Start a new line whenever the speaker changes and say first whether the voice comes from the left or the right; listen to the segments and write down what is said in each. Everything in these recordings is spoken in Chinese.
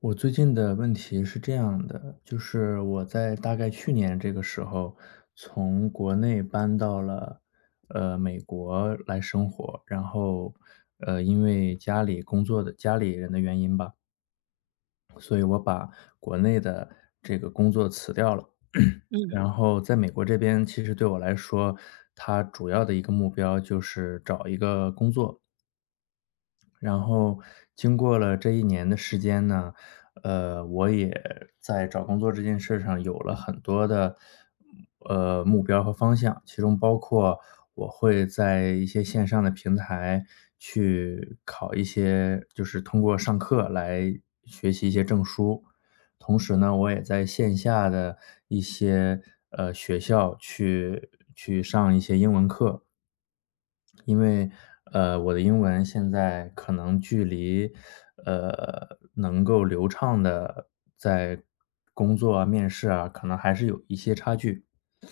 left: 我最近的问题是这样的，就是我在大概去年这个时候，从国内搬到了美国来生活，然后因为家里工作的家里人的原因吧，所以我把国内的这个工作辞掉了。
right: 嗯
left: 然后在美国这边，其实对我来说，它主要的一个目标就是找一个工作，然后经过了这一年的时间呢，我也在找工作这件事上有了很多的目标和方向，其中包括我会在一些线上的平台去考一些，就是通过上课来学习一些证书。同时呢，我也在线下的一些学校去上一些英文课，因为，我的英文现在可能距离，能够流畅的在工作啊、面试啊，可能还是有一些差距。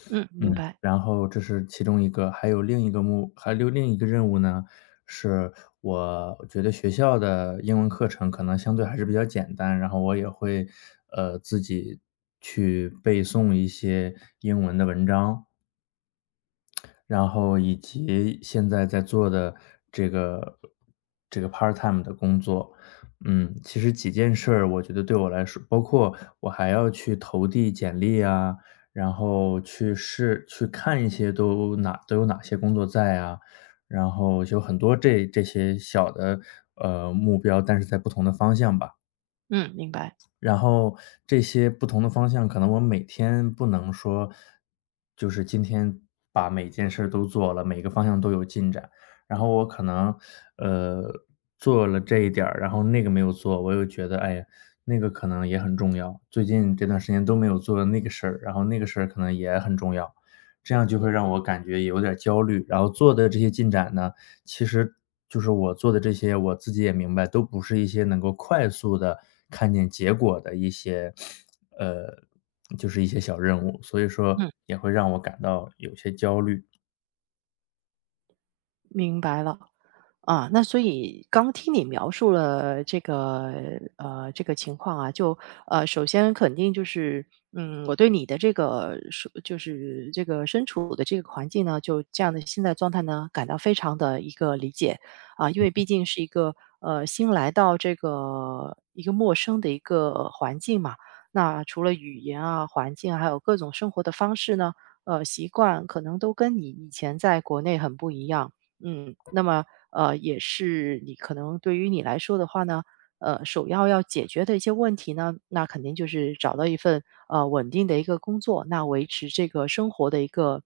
right: 嗯，明白，
left: 然后这是其中一个，还有另一个任务呢，是我觉得学校的英文课程可能相对还是比较简单，然后我也会，自己去背诵一些英文的文章。然后以及现在在做的这个这个 part time 的工作。嗯，其实几件事儿我觉得对我来说包括我还要去投递简历啊，然后去试去看一些都哪都有哪些工作在啊，然后有很多这些小的，目标，但是在不同的方向吧。
right: 嗯，明白，
left: 然后这些不同的方向，可能我每天不能说，就是今天把每件事儿都做了，每个方向都有进展。然后我可能，呃，做了这一点儿，然后那个没有做，我又觉得，哎呀，那个可能也很重要。最近这段时间都没有做那个事儿，然后那个事儿可能也很重要，这样就会让我感觉有点儿焦虑。然后做的这些进展呢，其实就是我做的这些，我自己也明白，都不是一些能够快速的看见结果的一些呃，就是一些小任务，所以说
right: 嗯，
left: 也会让我感到有些焦虑，
right: 明白了。那所以刚听你描述了这个这个情况啊，首先肯定就是，我对你的这个说就是这个身处的这个环境呢，就这样的现在状态呢，感到非常的一个理解啊，因为毕竟是一个新来到这个一个陌生的一个环境嘛，那除了语言啊、环境啊还有各种生活的方式呢，习惯可能都跟你以前在国内很不一样。嗯，那么也是你可能对于你来说的话呢，首要要解决的一些问题呢，那肯定就是找到一份稳定的一个工作，那维持这个生活的一个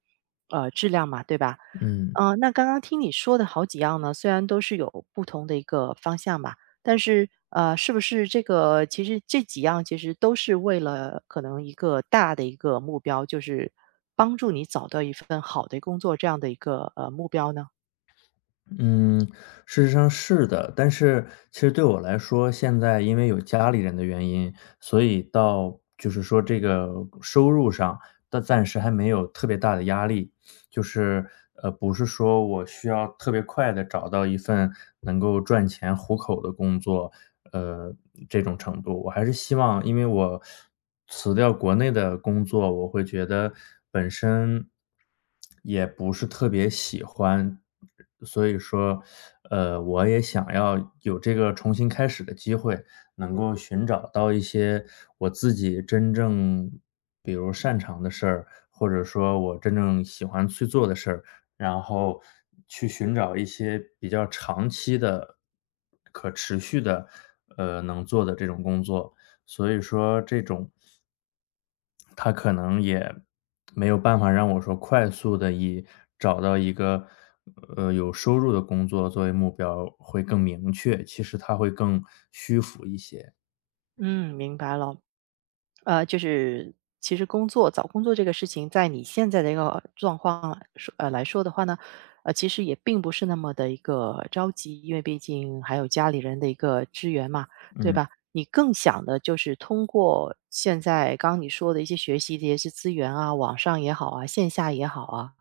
right: 质量嘛，对吧？
left: 嗯。
right: 那刚刚听你说的好几样呢，虽然都是有不同的一个方向嘛，但是是不是这个其实这几样其实都是为了可能一个大的一个目标，就是帮助你找到一份好的工作这样的一个目标呢？
left: 嗯，事实上是的，但是其实对我来说，现在因为有家里人的原因，所以到就是说这个收入上，但暂时还没有特别大的压力，就是不是说我需要特别快的找到一份能够赚钱糊口的工作，呃，这种程度，我还是希望，因为我辞掉国内的工作，我会觉得本身也不是特别喜欢。所以说，我也想要有这个重新开始的机会，能够寻找到一些我自己真正比如擅长的事儿，或者说我真正喜欢去做的事儿，然后去寻找一些比较长期的、可持续的，能做的这种工作。所以说这种他可能也没有办法让我说快速的以找到一个，有收入的工作作为目标会更明确，其实他会更虚浮一些。
right: 嗯，明白了。就是其实工作找工作这个事情，在你现在的一个状况来说的话呢，其实也并不是那么的一个着急，因为毕竟还有家里人的一个支援嘛，对吧？你更想的就是通过现在刚刚你说的一些学习的一些资源啊，网上也好啊，线下也好啊，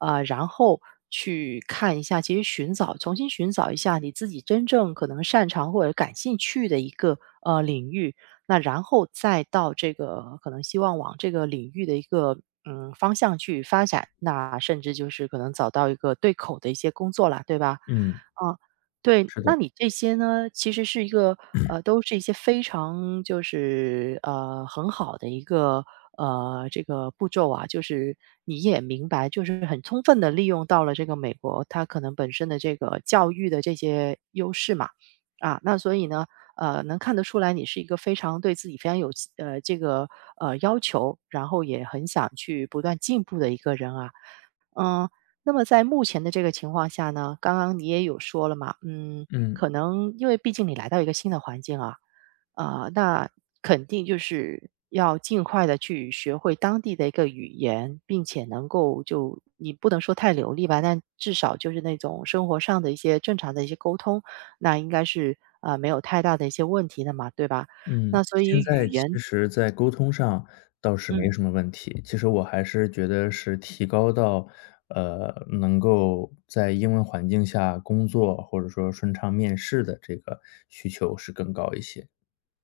right: 然后去看一下，其实寻找，重新寻找一下你自己真正可能擅长或者感兴趣的一个领域，那然后再到这个可能希望往这个领域的一个方向去发展，那甚至就是可能找到一个对口的一些工作啦，对吧？
left: 嗯，
right: 啊，对，
left: 是的，
right: 那你这些呢，其实是一个都是一些非常就是很好的一个这个步骤啊。就是你也明白，就是很充分的利用到了这个美国，它可能本身的这个教育的这些优势嘛。啊，那所以呢，能看得出来你是一个非常对自己非常有呃，这个要求，然后也很想去不断进步的一个人啊。嗯，那么在目前的这个情况下呢，刚刚你也有说了嘛，嗯，
left: 嗯，
right: 可能因为毕竟你来到一个新的环境啊，啊，那肯定就是要尽快的去学会当地的一个语言，并且能够就你不能说太流利吧，但至少就是那种生活上的一些正常的一些沟通，那应该是啊、没有太大的一些问题的嘛，对吧？
left: 嗯，
right: 那所以
left: 现
right: 语
left: 在
right: 言，
left: 其实在沟通上倒是没
right: 嗯。
left: 什么问题，其实我还是觉得是提高到，能够在英文环境下工作，或者说顺畅面试的这个需求是更高一些。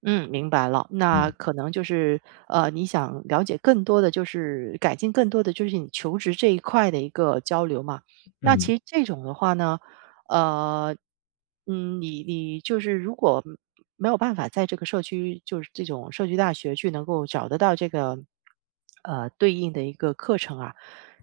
right: 嗯，明白了。那
left: 嗯，
right: 可能就是，你想了解更多的就是改进更多的就是你求职这一块的一个交流嘛。那
left: 嗯，
right: 其实这种的话呢，呃，你就是如果没有办法在这个社区，就是这种社区大学去能够找得到这个，对应的一个课程啊，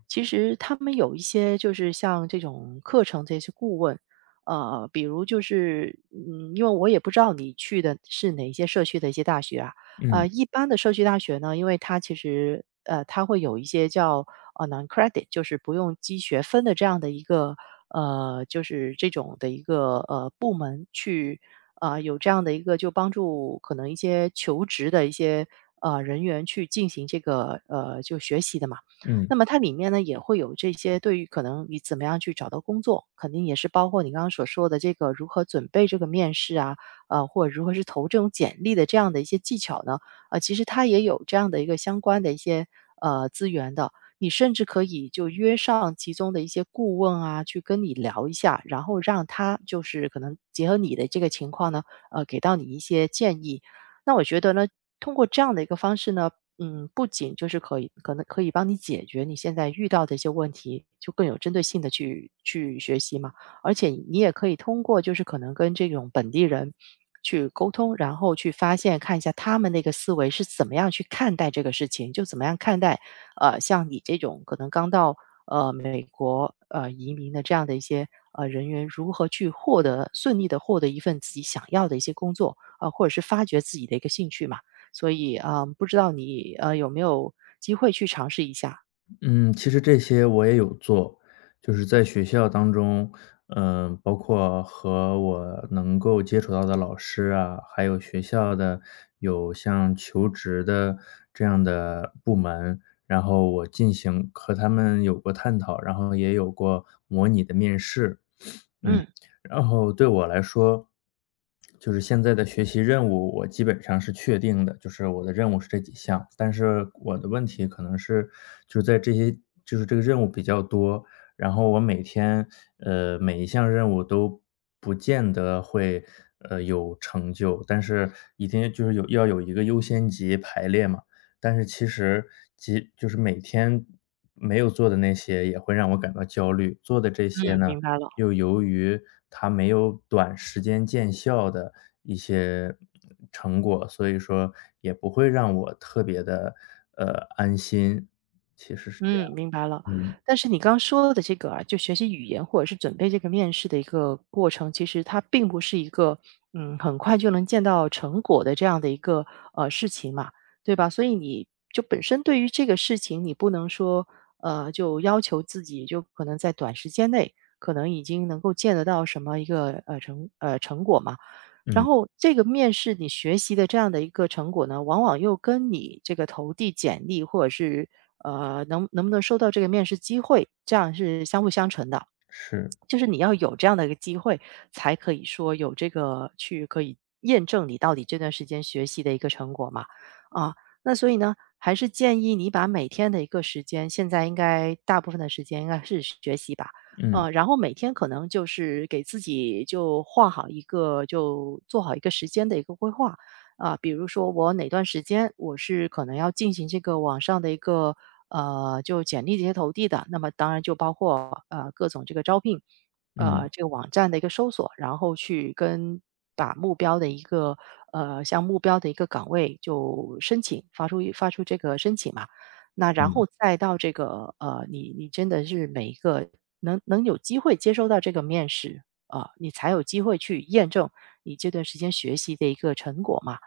right: 其实他们有一些就是像这种课程这些顾问。比如就是，嗯，因为我也不知道你去的是哪一些社区的一些大学啊，
left: 嗯，
right: 一般的社区大学呢，因为它其实，它会有一些叫non credit，就是不用积学分的这样的一个，就是这种的一个部门去，有这样的一个就帮助可能一些求职的一些人员去进行这个就学习的嘛。
left: 嗯。
right: 那么它里面呢也会有这些对于可能你怎么样去找到工作，肯定也是包括你刚刚所说的这个如何准备这个面试啊，或者如何是投这种简历的这样的一些技巧呢，其实它也有这样的一个相关的一些资源的。你甚至可以就约上其中的一些顾问啊，去跟你聊一下，然后让他就是可能结合你的这个情况呢，给到你一些建议。那我觉得呢，通过这样的一个方式呢，嗯，不仅就是可以可能可以帮你解决你现在遇到的一些问题，就更有针对性的去学习嘛，而且你也可以通过就是可能跟这种本地人去沟通，然后去发现看一下他们那个思维是怎么样去看待这个事情，就怎么样看待像你这种可能刚到美国移民的这样的一些人员如何去获得顺利的获得一份自己想要的一些工作，或者是发掘自己的一个兴趣嘛。所以啊，不知道你有没有机会去尝试一下？
left: 嗯，其实这些我也有做，就是在学校当中，嗯，包括和我能够接触到的老师啊，还有学校的有像求职的这样的部门，然后我进行和他们有过探讨，然后也有过模拟的面试。嗯，
right: 嗯
left: 然后对我来说，就是现在的学习任务，我基本上是确定的，就是我的任务是这几项，但是我的问题可能是就是在这些就是这个任务比较多，然后我每天每一项任务都不见得会有成就，但是一定就是有要有一个优先级排列嘛，但是其实即就是每天没有做的那些也会让我感到焦虑，做的这些
right: 嗯，
left: 呢。
right: 明白了，
left: 又由于它没有短时间见效的一些成果，所以说也不会让我特别的安心，其实是这样，
right: 嗯，明白了。
left: 嗯，
right: 但是你刚说的这个啊，就学习语言或者是准备这个面试的一个过程，其实它并不是一个很快就能见到成果的这样的一个事情嘛，对吧？所以你就本身对于这个事情，你不能说就要求自己就可能在短时间内可能已经能够见得到什么一个成果嘛。然
left: 嗯，
right: 后这个面试你学习的这样的一个成果呢，往往又跟你这个投递简历或者是能不能收到这个面试机会，这样是相辅相成的。
left: 是，
right: 就是你要有这样的一个机会，才可以说有这个去可以验证你到底这段时间学习的一个成果嘛。啊，那所以呢，还是建议你把每天的一个时间，现在应该大部分的时间应该是学习吧。
left: 嗯，
right: 然后每天可能就是给自己就画好一个，就做好一个时间的一个规划啊、比如说我哪段时间我是可能要进行这个网上的一个就简历这些投递的，那么当然就包括各种这个招聘，
left: 嗯，
right: 这个网站的一个搜索，然后去跟把目标的一个向目标的一个岗位就申请发出这个申请嘛，那然
left: 嗯，
right: 后再到这个你真的是每一个能有机会接收到这个面试啊、你才有机会去验证你这段时间学习的一个成果嘛。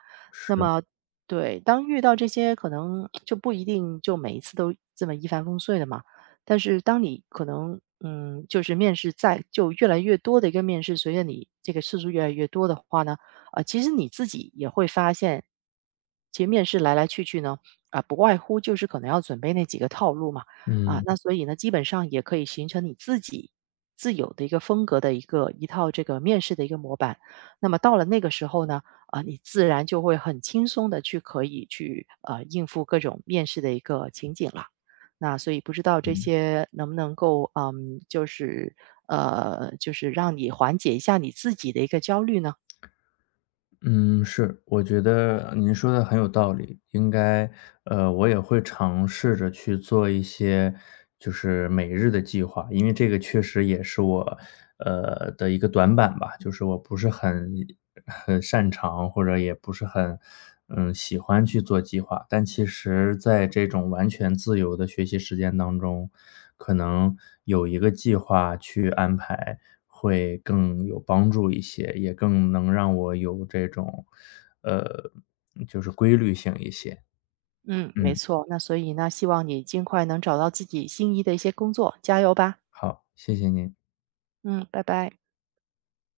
right: 那
left: 是，
right: 么对，当遇到这些可能就不一定就每一次都这么一帆风顺的嘛。但是当你可能嗯，就是面试在就越来越多的一个面试，随着你这个次数越来越多的话呢，啊，其实你自己也会发现，其实面试来来去去呢，啊、不外乎就是可能要准备那几个套路嘛，啊，
left: 嗯。
right: 那所以呢，基本上也可以形成你自己自有的一个风格的一个一套这个面试的一个模板。那么到了那个时候呢，啊，你自然就会很轻松的去可以去，应付各种面试的一个情景了。那所以不知道这
left: 嗯
right: 些能不能够，嗯，就是就是让你缓解一下你自己的一个焦虑呢？
left: 嗯，是，我觉得您说的很有道理，应该，我也会尝试着去做一些，就是每日的计划，因为这个确实也是我，的一个短板吧，就是我不是很擅长，或者也不是很，嗯，喜欢去做计划，但其实在这种完全自由的学习时间当中，可能有一个计划去安排。会更有帮助一些，也更能让我有这种，呃，就是规律性一些。
right: 嗯，没
left: 嗯，
right: 错，那所以呢，希望你尽快能找到自己心仪的一些工作，加油吧。
left: 好，谢谢您。
right: 嗯，拜拜。